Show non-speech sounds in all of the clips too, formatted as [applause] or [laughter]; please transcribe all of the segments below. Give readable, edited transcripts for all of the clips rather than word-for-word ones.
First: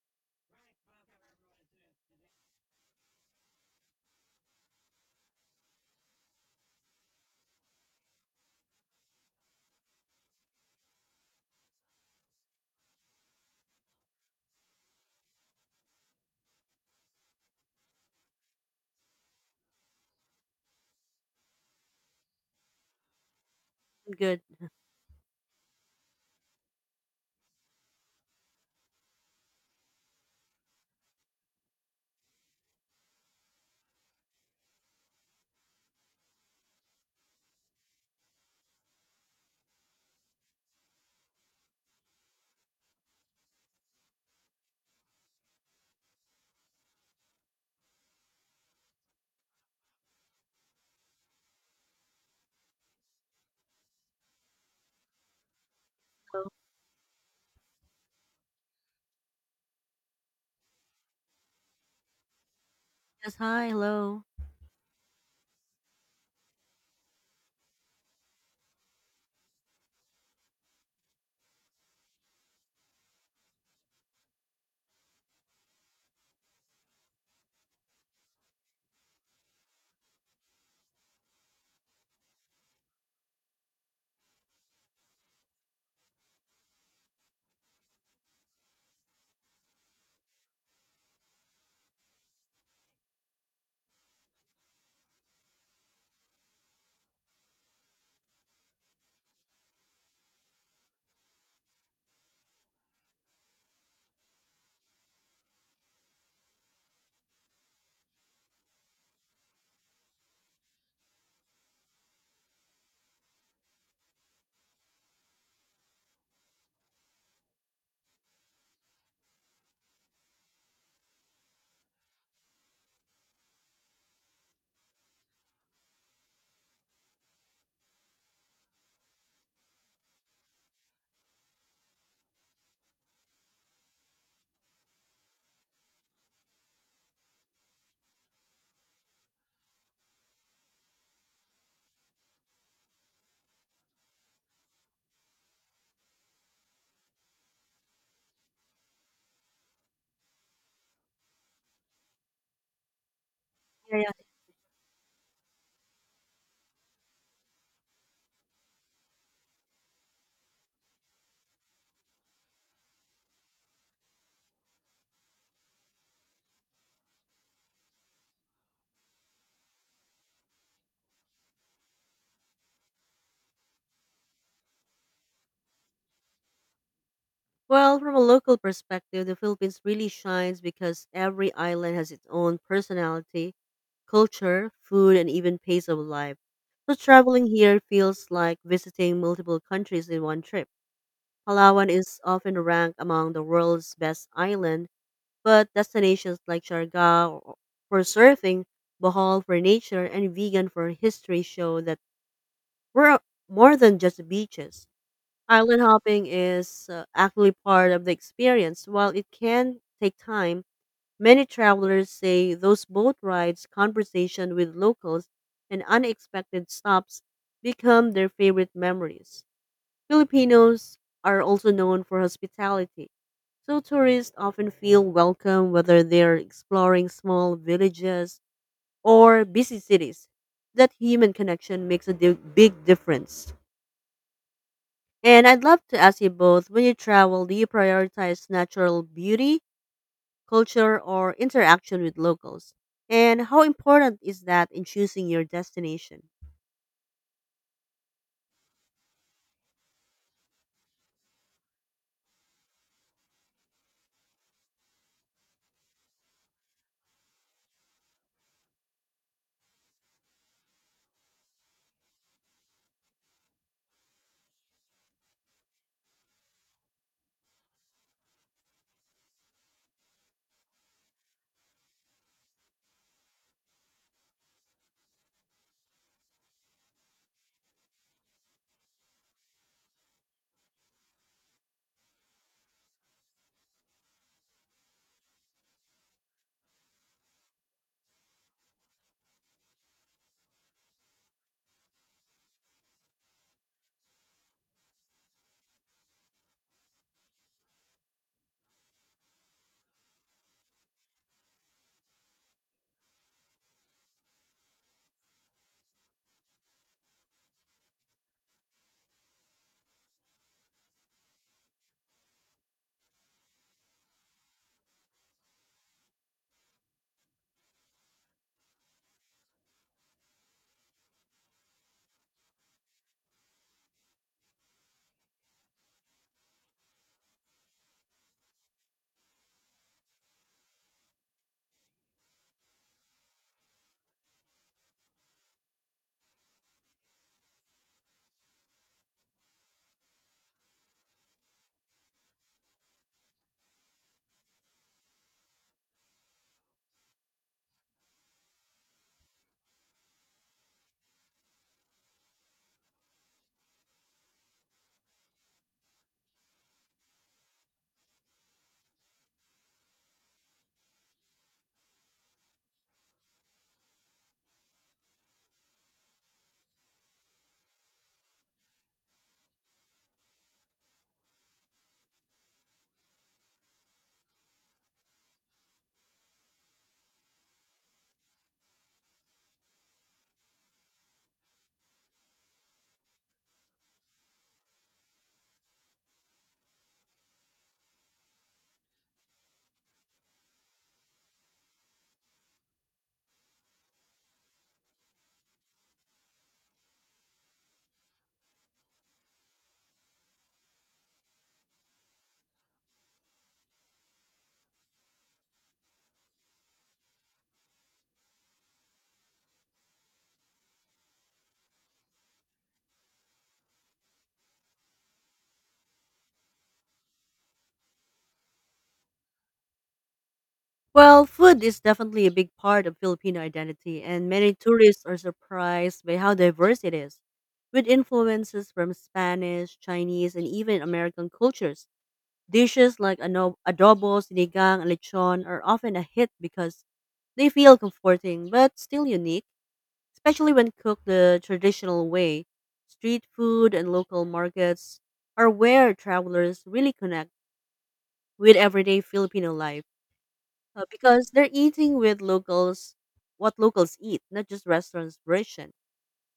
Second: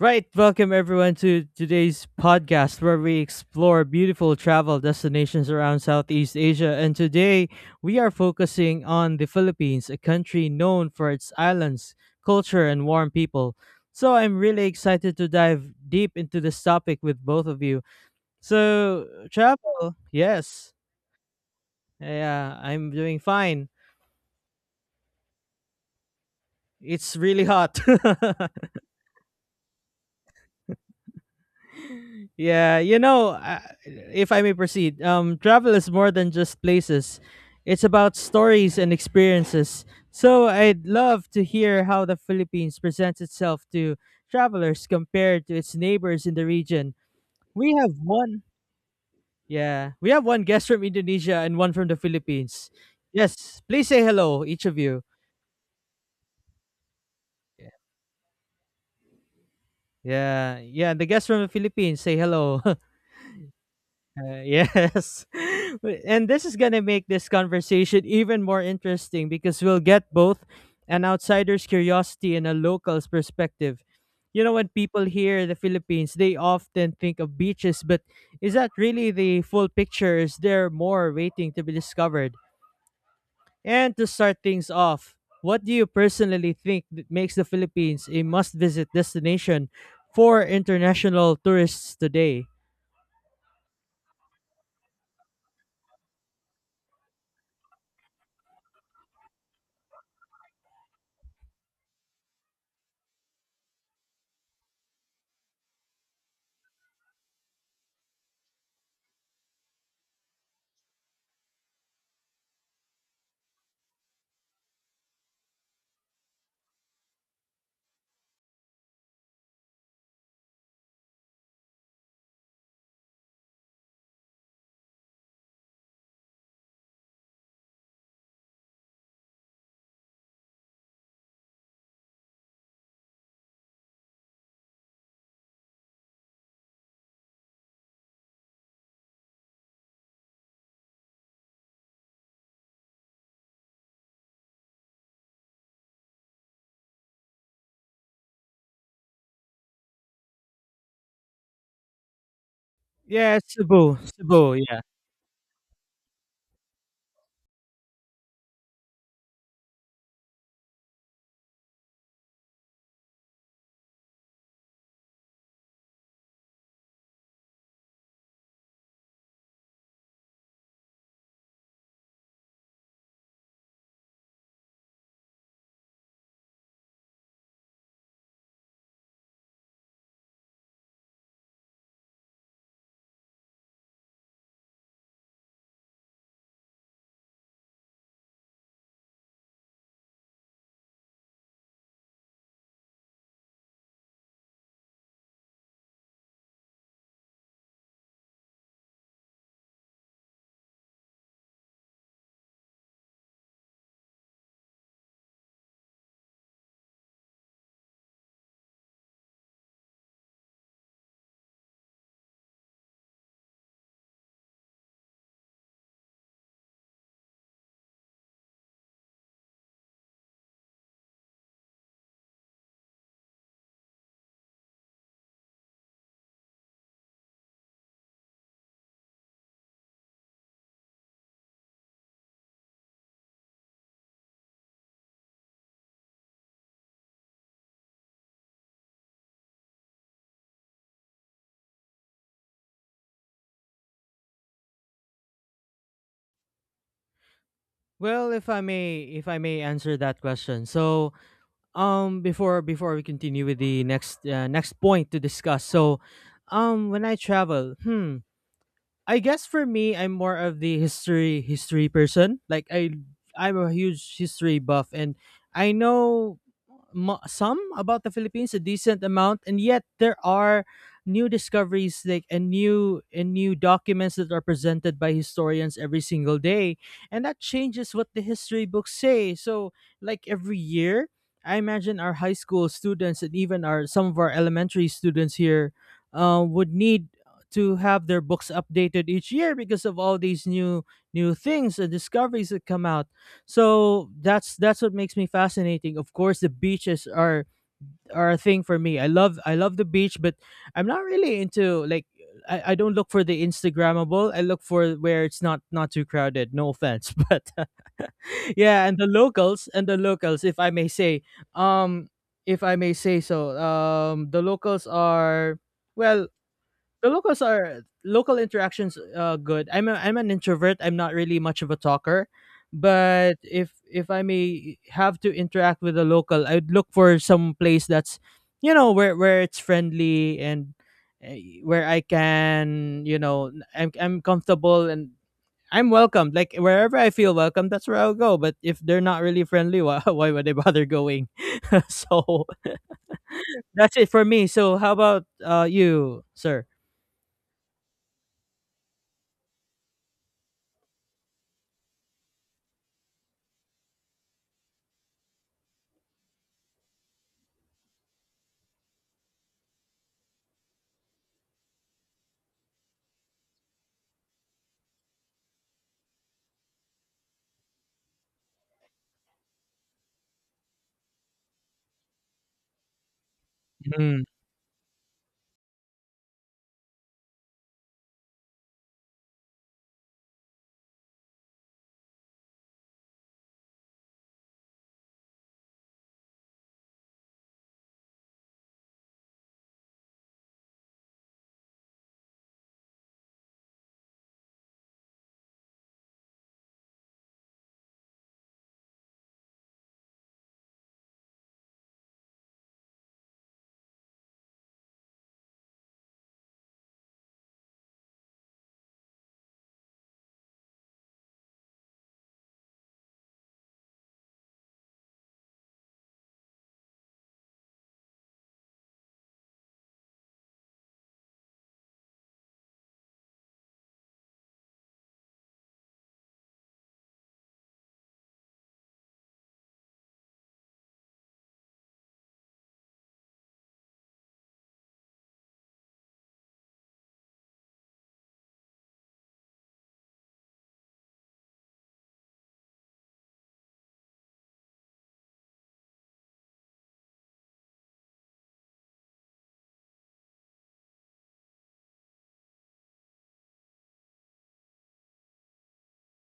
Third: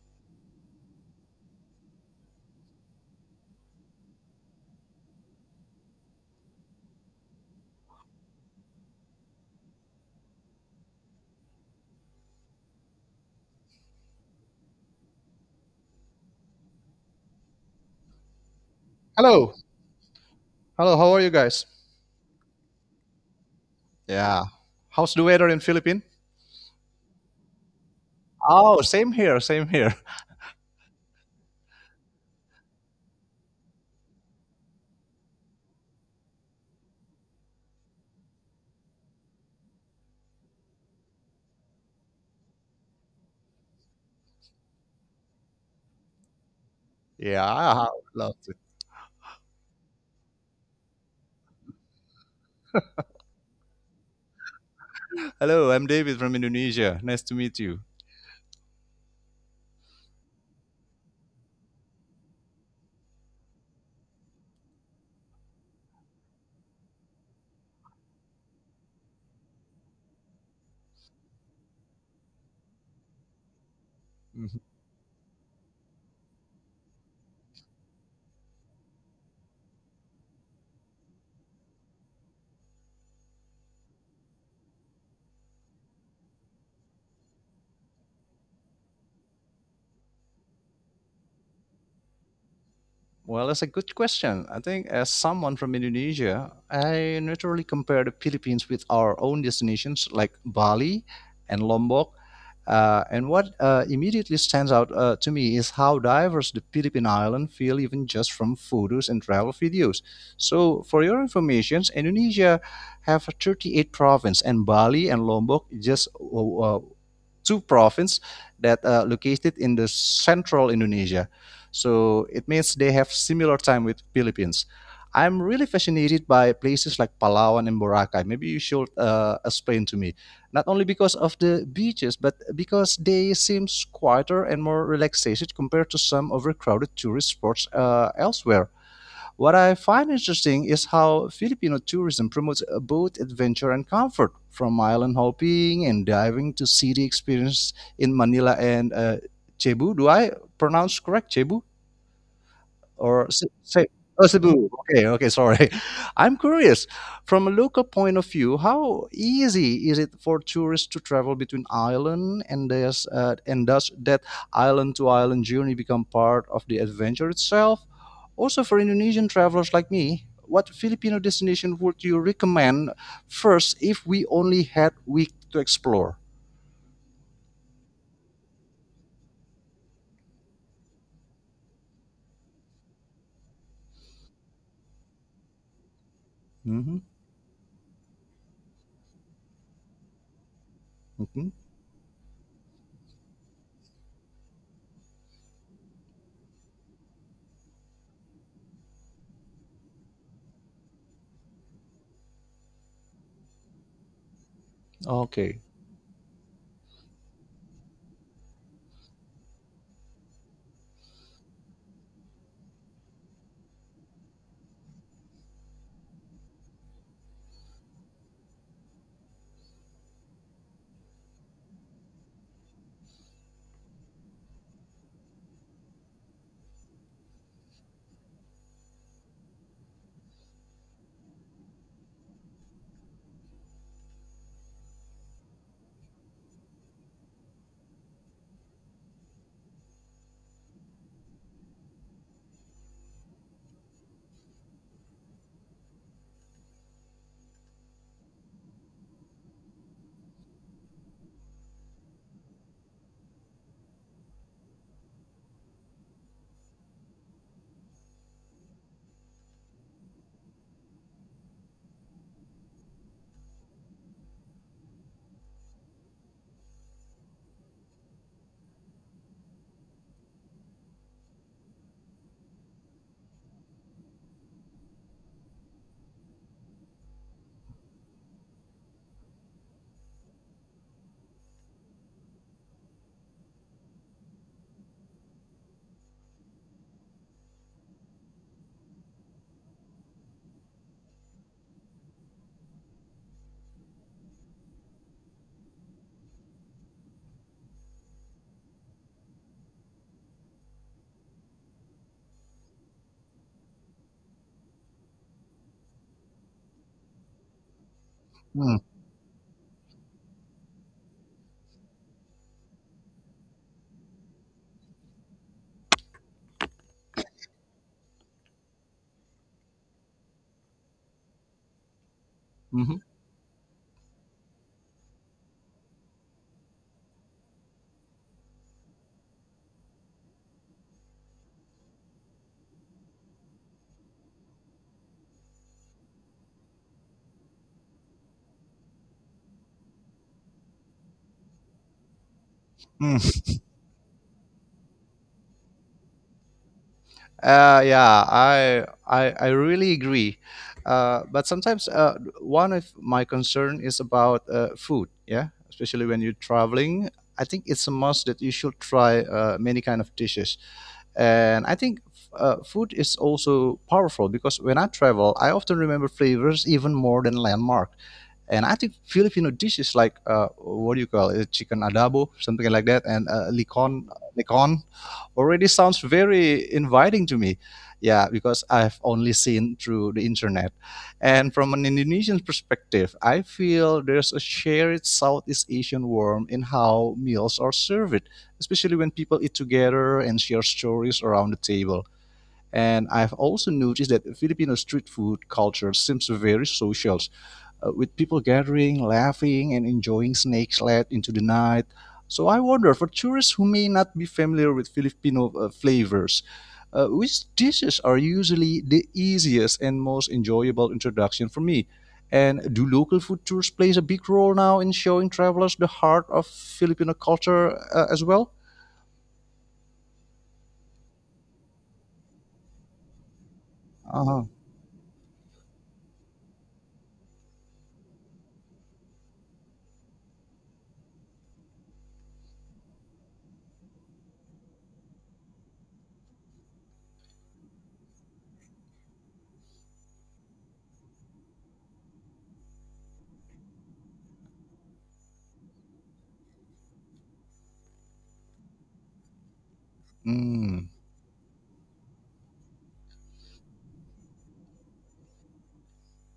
Right, welcome everyone to today's podcast where we explore beautiful travel destinations around Southeast Asia. And today we are focusing on the Philippines, a country known for its islands, culture, and warm people. So I'm really excited to dive deep into this topic with both of you. So, Hello. travel, yes, Hello, how are you guys? yeah, I'm doing fine. I'm good. Yeah. How's the weather in Philippines? It's really hot. [laughs] Oh, same here, same here. [laughs] Yeah, you know, uh, if I may proceed, travel is more than just places. It's about stories and experiences. So I'd love to hear how the Philippines presents itself to travelers compared to its neighbors in the region. Yeah, We I have love one. it. Yeah, we have one guest from Indonesia and one from the Philippines. Yes, please say hello, each of you. Hello, I'm David from So, Indonesia. Nice to meet you. Yeah, yeah, the guest from the Philippines, say hello. [laughs] yes, hi, hello. Yes. [laughs] And this is going to make this conversation even more interesting because we'll get both an outsider's curiosity and a local's perspective. You know, Mm-hmm. when people hear the Philippines, they often think of beaches, but is that really the full picture? Is there more waiting to be discovered? And to start things off, what do you personally think that makes the Philippines a must visit destination for international tourists today? Well, that's a good question. I think as someone from Indonesia, I naturally compare the Philippines with our own destinations like Bali and Lombok. And what immediately stands out to me is how diverse the Philippine island feel even just from photos and travel videos. So, for your information, Indonesia have 38 provinces, and Bali and Lombok just two provinces that are located in the central Indonesia. So it means they have similar time with Philippines. I'm really fascinated by places like Palawan and Boracay. Maybe you should explain to me, not only because of the beaches, but because they seems quieter and more relaxation compared to some overcrowded tourist spots elsewhere. What I find interesting is how Filipino tourism promotes both adventure and comfort, from island hopping and diving to city experience in Manila and Cebu. Do I pronounce correct Cebu? Or Yes, Se- Se- Cebu. Yeah, yeah. oh, Cebu, Cebu. Okay, okay, sorry. [laughs] I'm curious, from a local point of view, how easy is it for tourists to travel between island and does that island to island journey become part of the adventure itself? Also, for Indonesian travelers like me, what Filipino destination would you recommend first if we only had week to explore? Well, from a local perspective, the Philippines really shines because every island has its own personality, culture, food, and even pace of life. So Mm-hmm. traveling here feels like visiting multiple countries in one trip. Mm-hmm. Palawan is often ranked among the world's best island, but destinations like for surfing, Bohol for nature, and Vegan for history show that we're more than just beaches. Okay. Island hopping is actually part of the experience. While it can take time, many travelers say those boat rides, conversation with locals, and unexpected stops become their favorite memories. Filipinos are also known for hospitality, so tourists often feel welcome whether they're exploring small villages or busy cities. That human connection makes a big difference. And I'd love to ask you both, when you travel, do you prioritize natural beauty, culture, or interaction with locals? And how important is that in choosing your destination? well, if I may answer that question. Before we continue with the next next point to discuss. So, when I travel, I guess for me, I'm more of the history person. I'm a huge history buff, and I know some about the Philippines, a decent amount, and yet there are new discoveries, like and new documents that are presented by historians every single day, and that changes what the history books say. So, like every year. I imagine our high school students and even our some of our elementary students here would need to have their books updated each year because of all these new things and discoveries that come out. So that's what makes me fascinating. Of course, the beaches are a thing for me. I love the beach, but I'm not really into I don't look for the Instagrammable. I look for where it's not too crowded. No offense, [laughs] but yeah, and the locals, if I may say, um, if I may say so. The locals are well the locals are local interactions, good. I'm an introvert, I'm not really much of a talker, Mm-hmm. but if I may have to interact with a local, I'd look for some place that's, you know, where it's friendly, and uh, where I can, you know, I'm comfortable and I'm welcomed. Like wherever I feel welcome, that's where I'll go. But if they're not really friendly, [laughs] why would I bother going? [laughs] So that's it for me. So how about you, sir? Yeah, I really agree. But sometimes one of my concern is about food. Yeah, especially when you're traveling, I think it's a must that you should try many kind of dishes. And I think food is also powerful because when I travel, I often remember flavors even more than landmark. And I think Filipino dishes like what do you call it, chicken adobo, something like that, and Mhm. licon, already sounds very inviting to me. Yeah, because I've only seen through the internet. And from an Indonesian perspective, I feel there's a shared Southeast Asian warmth in how meals are served, especially when people eat together and share stories around the table. And I've also noticed that Filipino street food culture seems very social with people gathering, laughing, and enjoying snakes late into the night. So I wonder, for tourists who may not be familiar with Filipino flavors, which dishes are usually the easiest and most enjoyable introduction for me? And do local food tours plays a big role now in showing travelers the heart of Filipino culture as well? Well, food is definitely a big part of Filipino identity, and Uh-huh. many tourists are surprised by how diverse it is, with influences from Spanish, Chinese, and even American cultures. Dishes like adobo, sinigang, and lechon are often a hit because they feel comforting but still unique, especially when cooked the traditional way. Street food and local markets are where travelers really connect with everyday Filipino life, Mm, because they're eating with locals what locals eat, not just restaurants' version.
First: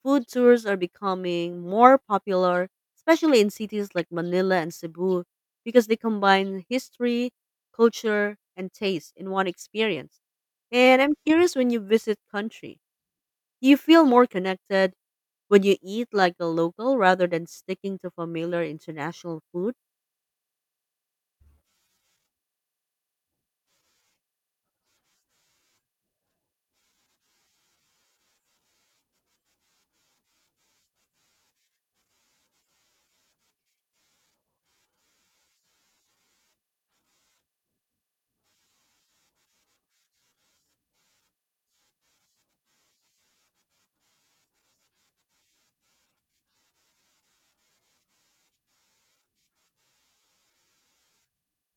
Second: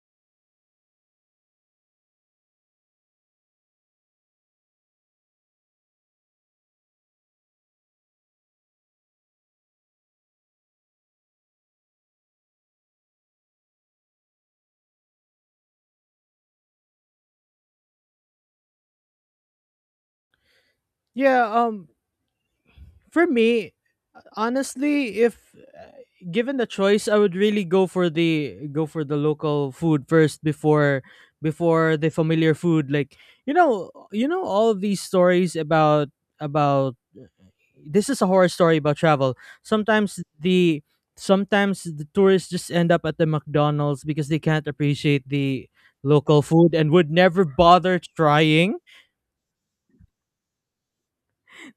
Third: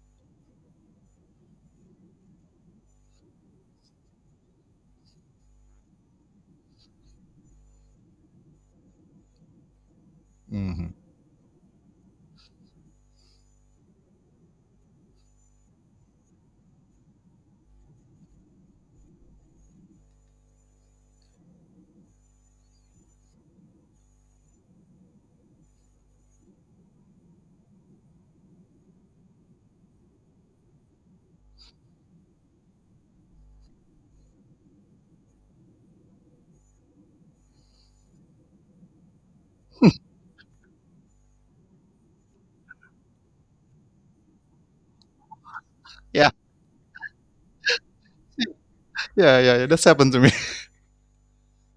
Food tours are becoming more popular, especially in cities like Manila and Cebu, because they combine history, culture, and taste in one experience. mhm. And I'm curious, when you visit country, you feel more connected when you eat like a local rather than sticking to familiar international food. Yeah, um For me, honestly, if given the choice, I would really go for the local food first before the familiar food. You know all of these stories about this is a horror story about travel. Sometimes the sometimes the tourists just end up at the McDonald's because they can't appreciate the Yeah, local food and would never bother trying. yeah, yeah, yeah. That's happened to me.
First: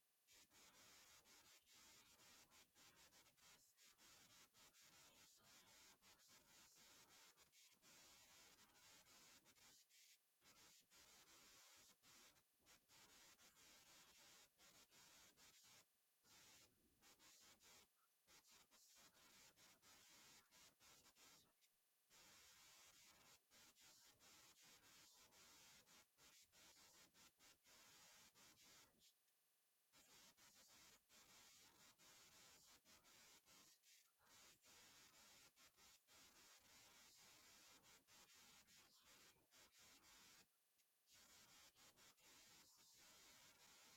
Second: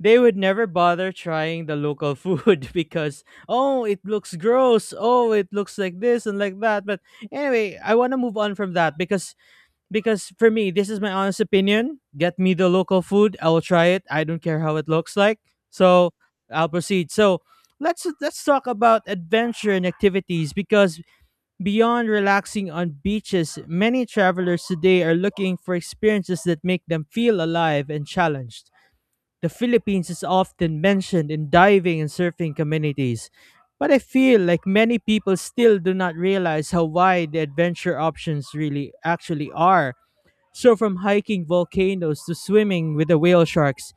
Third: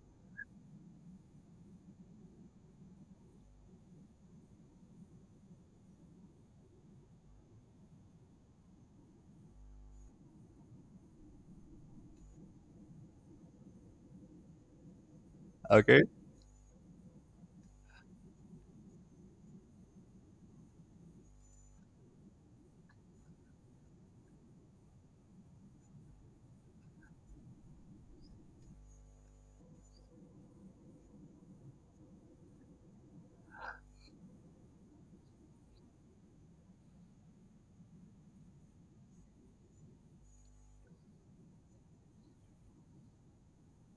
They would never bother trying the local food [laughs] because oh, it looks gross, oh, it looks like this and like that. But anyway, I want to move on from that, because for me, this is my honest opinion: get me the local food, I will try it, I don't care how it looks like. [laughs] Okay. So I'll proceed. So let's talk about adventure and activities, because beyond relaxing on beaches, many travelers today are looking for experiences that make them feel alive and challenged. The Philippines is often mentioned in diving and surfing communities, but I feel like many people still do not realize how wide the adventure options really actually are. So, from hiking volcanoes to swimming with the whale sharks,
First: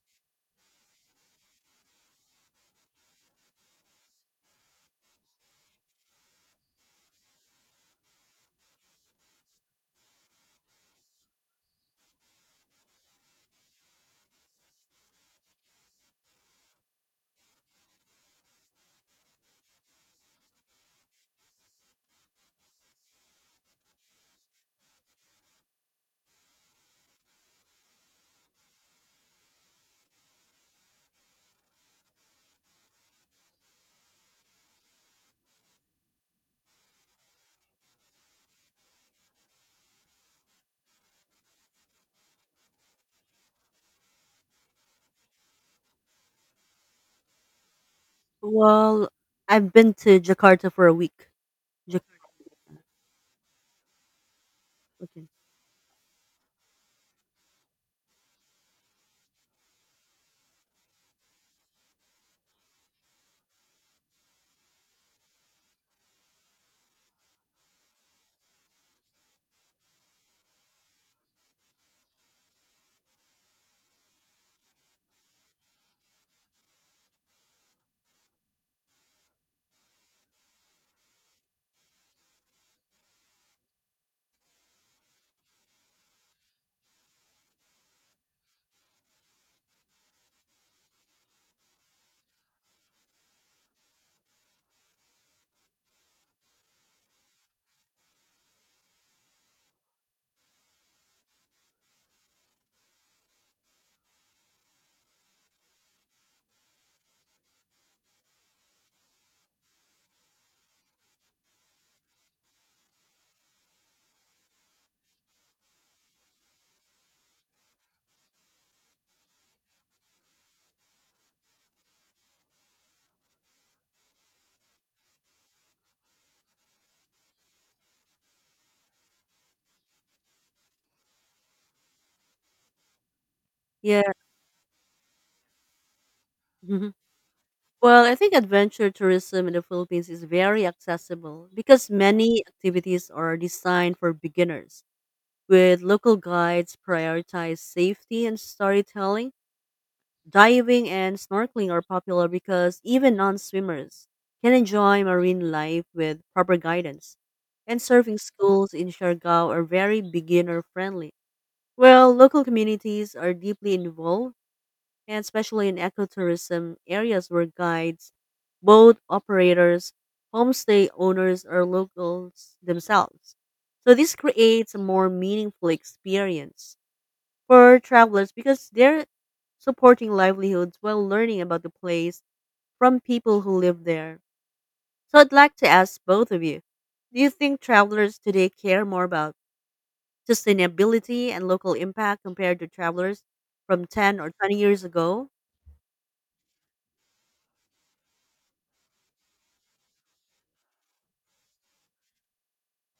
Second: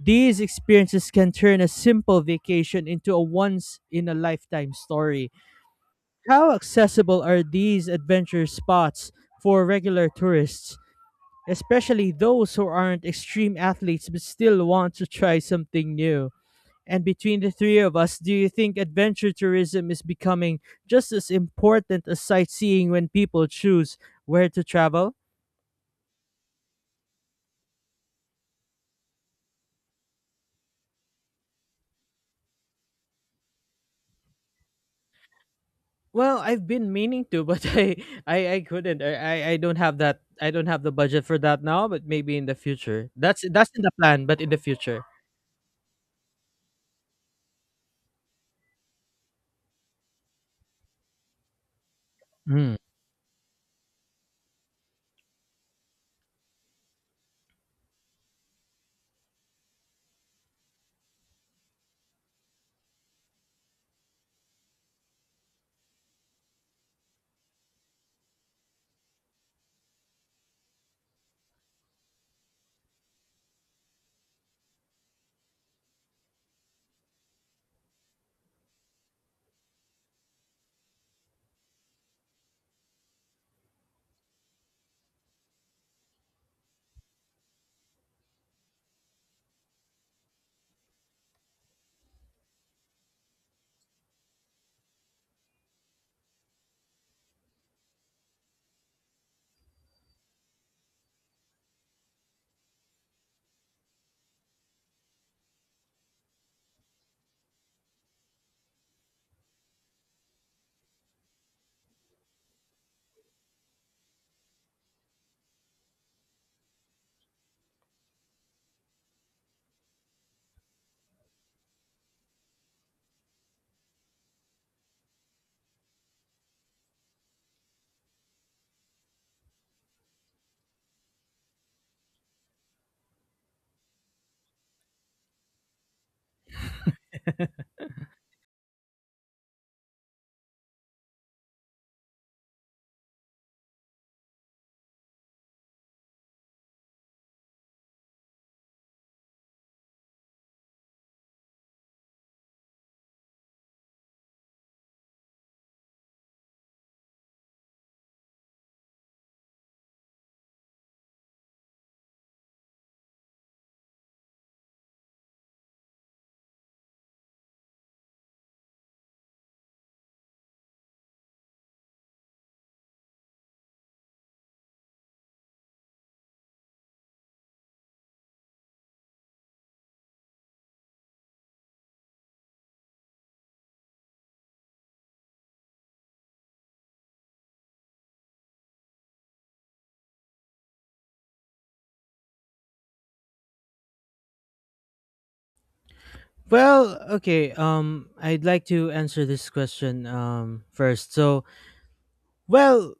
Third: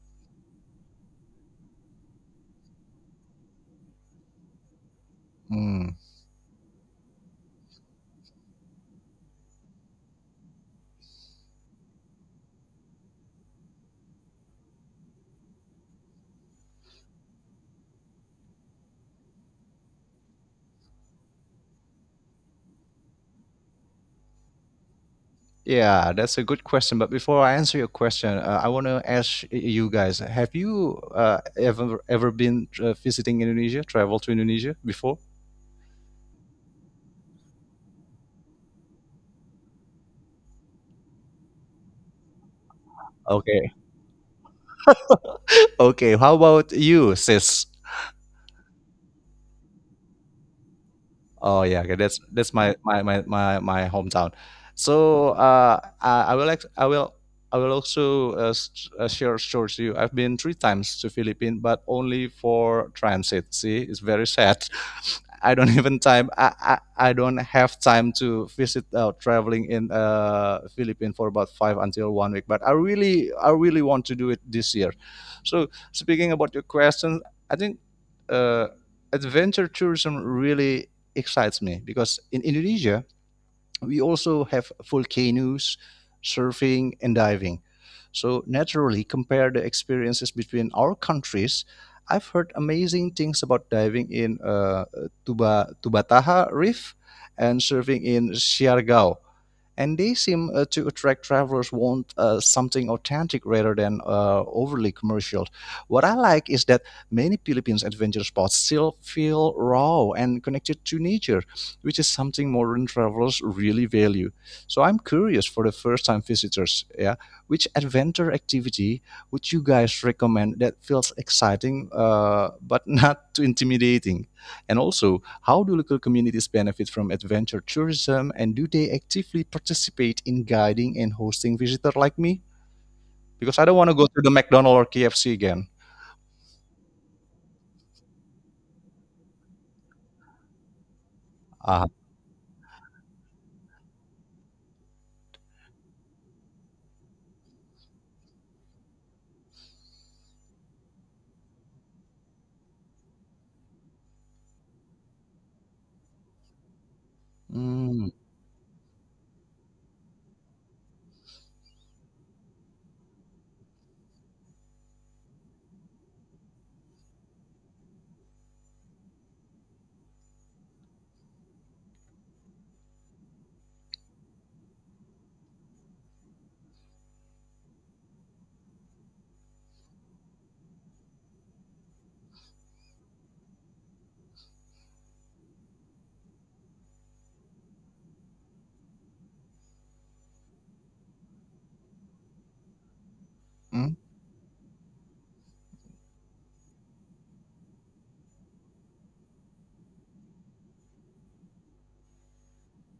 these experiences can turn a simple vacation into a once in a lifetime story. Mm. How accessible are these adventure spots for regular tourists, especially those who aren't extreme athletes but still want to try something new? And between the three of us, do you think adventure tourism is becoming just as important as sightseeing when people choose where to travel? Yeah, that's a good question. But before I answer your question, I want to ask you guys: Have you ever been visiting Indonesia, traveled to Indonesia before? Well, I've been meaning to, but [laughs] I couldn't. I don't have that. I don't have the budget for that now. But maybe in the future. That's Okay, in the plan, but in the future. [laughs] okay. How about you, sis? Well, I've been to Jakarta for a week. Oh yeah, okay. Jakarta. That's Mm. my hometown. Okay. So I will ex- I will also share stories to you. I've been three times to Philippines, but only for transit. See, it's very sad. [laughs] I don't even time. I don't have time to visit traveling in Philippines for about five until one week. But I really want to do it this year. So speaking about your question, I think uh, adventure tourism really excites me because in Indonesia, we also have volcanoes, surfing, and diving. So, naturally, compare the experiences between our countries. I've heard amazing things about diving in Tubataha Reef and surfing in Siargao and they seem to attract travelers who want something authentic rather than overly commercial. What I like is that many Philippines adventure spots still feel raw and connected to nature, which is something modern travelers really value. So I'm curious for the first-time visitors, yeah, which adventure activity would you guys recommend that feels exciting but [laughs] not too intimidating? And also, how do local communities benefit from adventure tourism and do they actively participate in guiding and hosting visitors like me? Because I don't want to Yeah. go to the McDonald's or KFC again. Mhm. Well, I think adventure tourism in the Philippines is very accessible Ah. because many activities are designed for beginners, with local guides prioritize safety and storytelling. Diving and snorkeling are popular because even non swimmers can enjoy marine life with proper guidance. And Hmm. surfing schools in Siargao are very beginner friendly. Well, local communities are deeply involved, and especially in ecotourism areas where guides, boat operators, homestay owners are locals themselves. So this creates a more meaningful experience for travelers because they're supporting livelihoods while learning about the place from people who live there. So I'd like to ask both of you, do you think travelers today care more about sustainability and local impact compared to travelers from Hum, 10 or 20 years ago? Well, okay. I'd like to answer this question first. So, well,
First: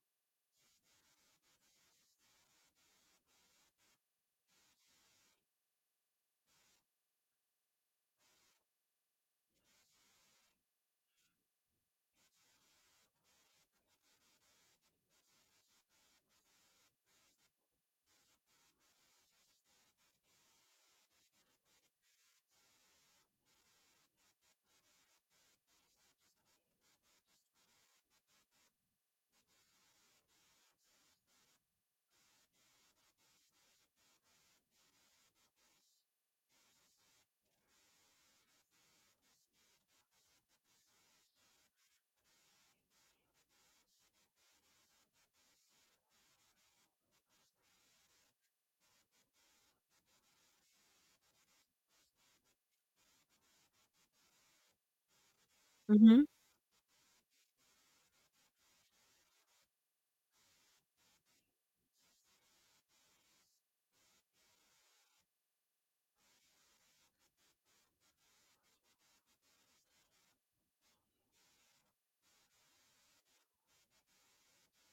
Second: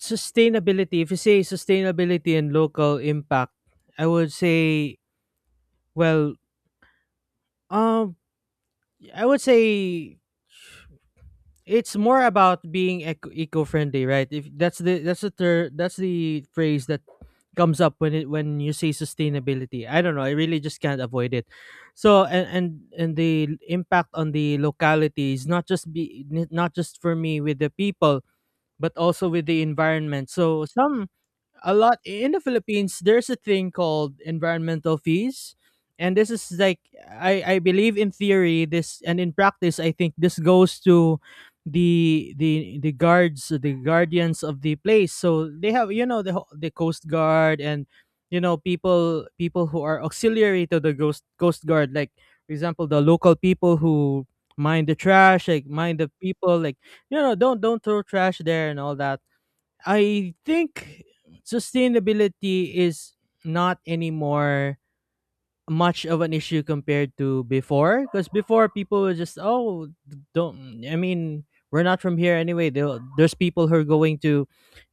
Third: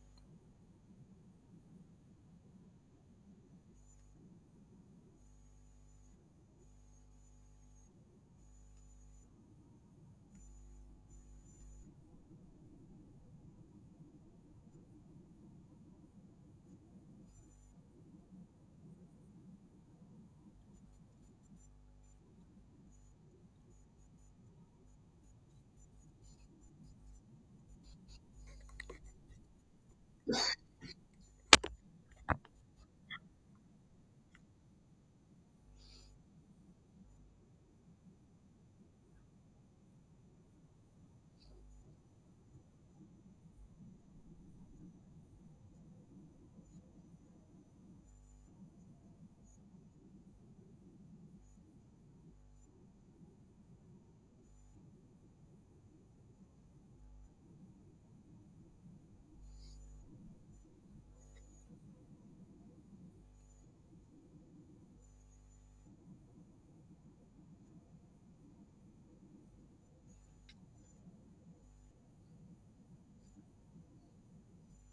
sustainability, if you say sustainability and local impact, I would say, well, um, I would say it's more about being eco-friendly, right? If that's the that's the that's the phrase that comes up when you say sustainability. I don't know, I really just can't avoid it. So and the impact on the locality is not just be not just for me with the people, but also with the environment. So some a lot in the Philippines, there's a thing called environmental fees, and this is like, I believe in theory this, and in practice I think this goes to the guards, the guardians of the place. So they have, you know, the the coast guard, and you know, people who are auxiliary to the ghost coast guard, like for example the local people who mind the trash, like mind the Hmm. people, like you know, don't throw trash there and all that. I think sustainability is not anymore much of an issue compared to before, because before people were just, oh, don't, I mean, we're not from here anyway. They'll, there's people who are going to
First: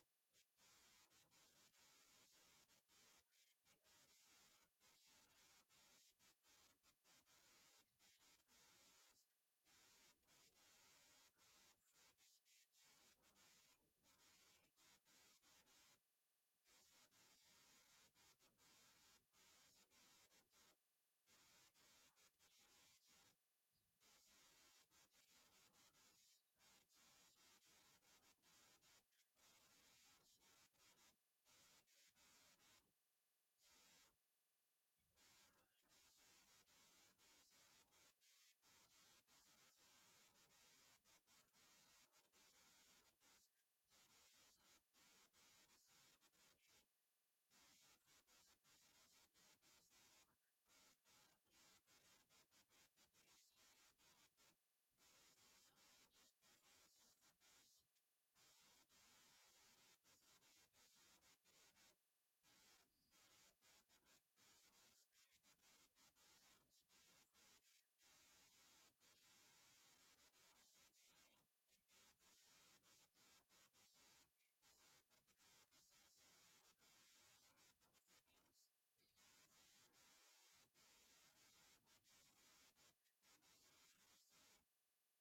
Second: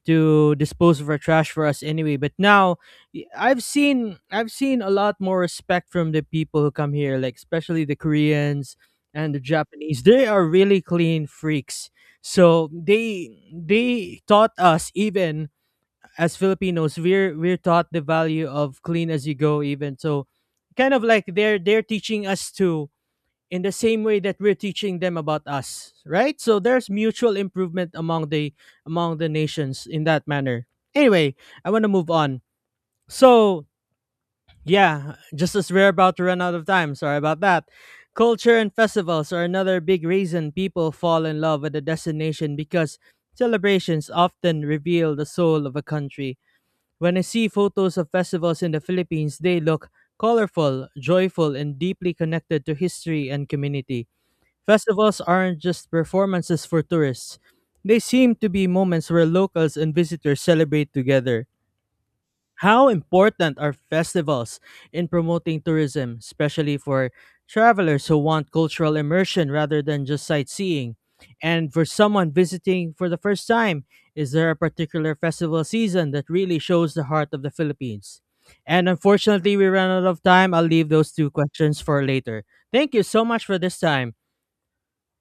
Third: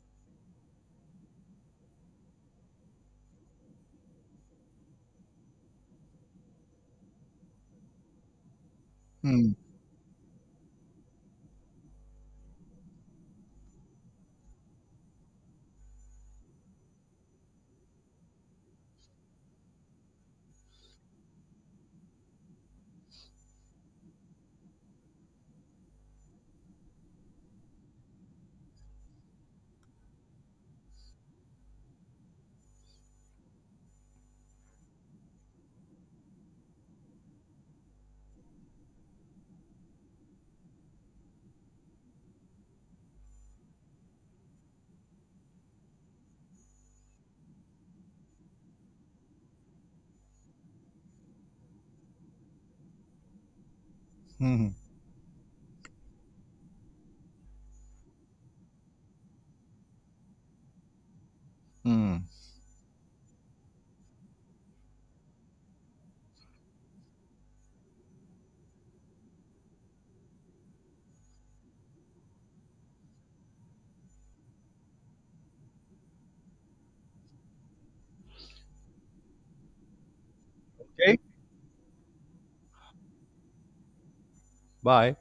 dispose of our trash for us anyway. But now, I've seen a lot more respect from the people who come here, like especially the Koreans and the hum, Japanese, they are really clean freaks. So they taught us, even as Filipinos, we're taught the value of clean as you go, even. So kind of like they're teaching us to, in the same way that we're teaching them about us, right? So there's mutual improvement among the nations in that manner. Anyway, I want to move on. So yeah, just as we're about to run out of time, sorry about that. Culture and festivals are another big reason people fall in love with a destination, because celebrations often reveal the soul of a country. When I see photos of festivals in the Philippines, they look colorful, joyful, and deeply connected to history and community. uhum, Festivals aren't just performances for tourists, they seem to be moments where locals and visitors celebrate together. hum. How important are festivals in promoting tourism, especially for travelers who want cultural immersion rather than just sightseeing? And for someone visiting for the first time, is there a particular festival season that really shows the heart of the Philippines? And unfortunately, we ran out of time. I'll leave those Ok? two questions for later. Thank you so much for this time. Bye.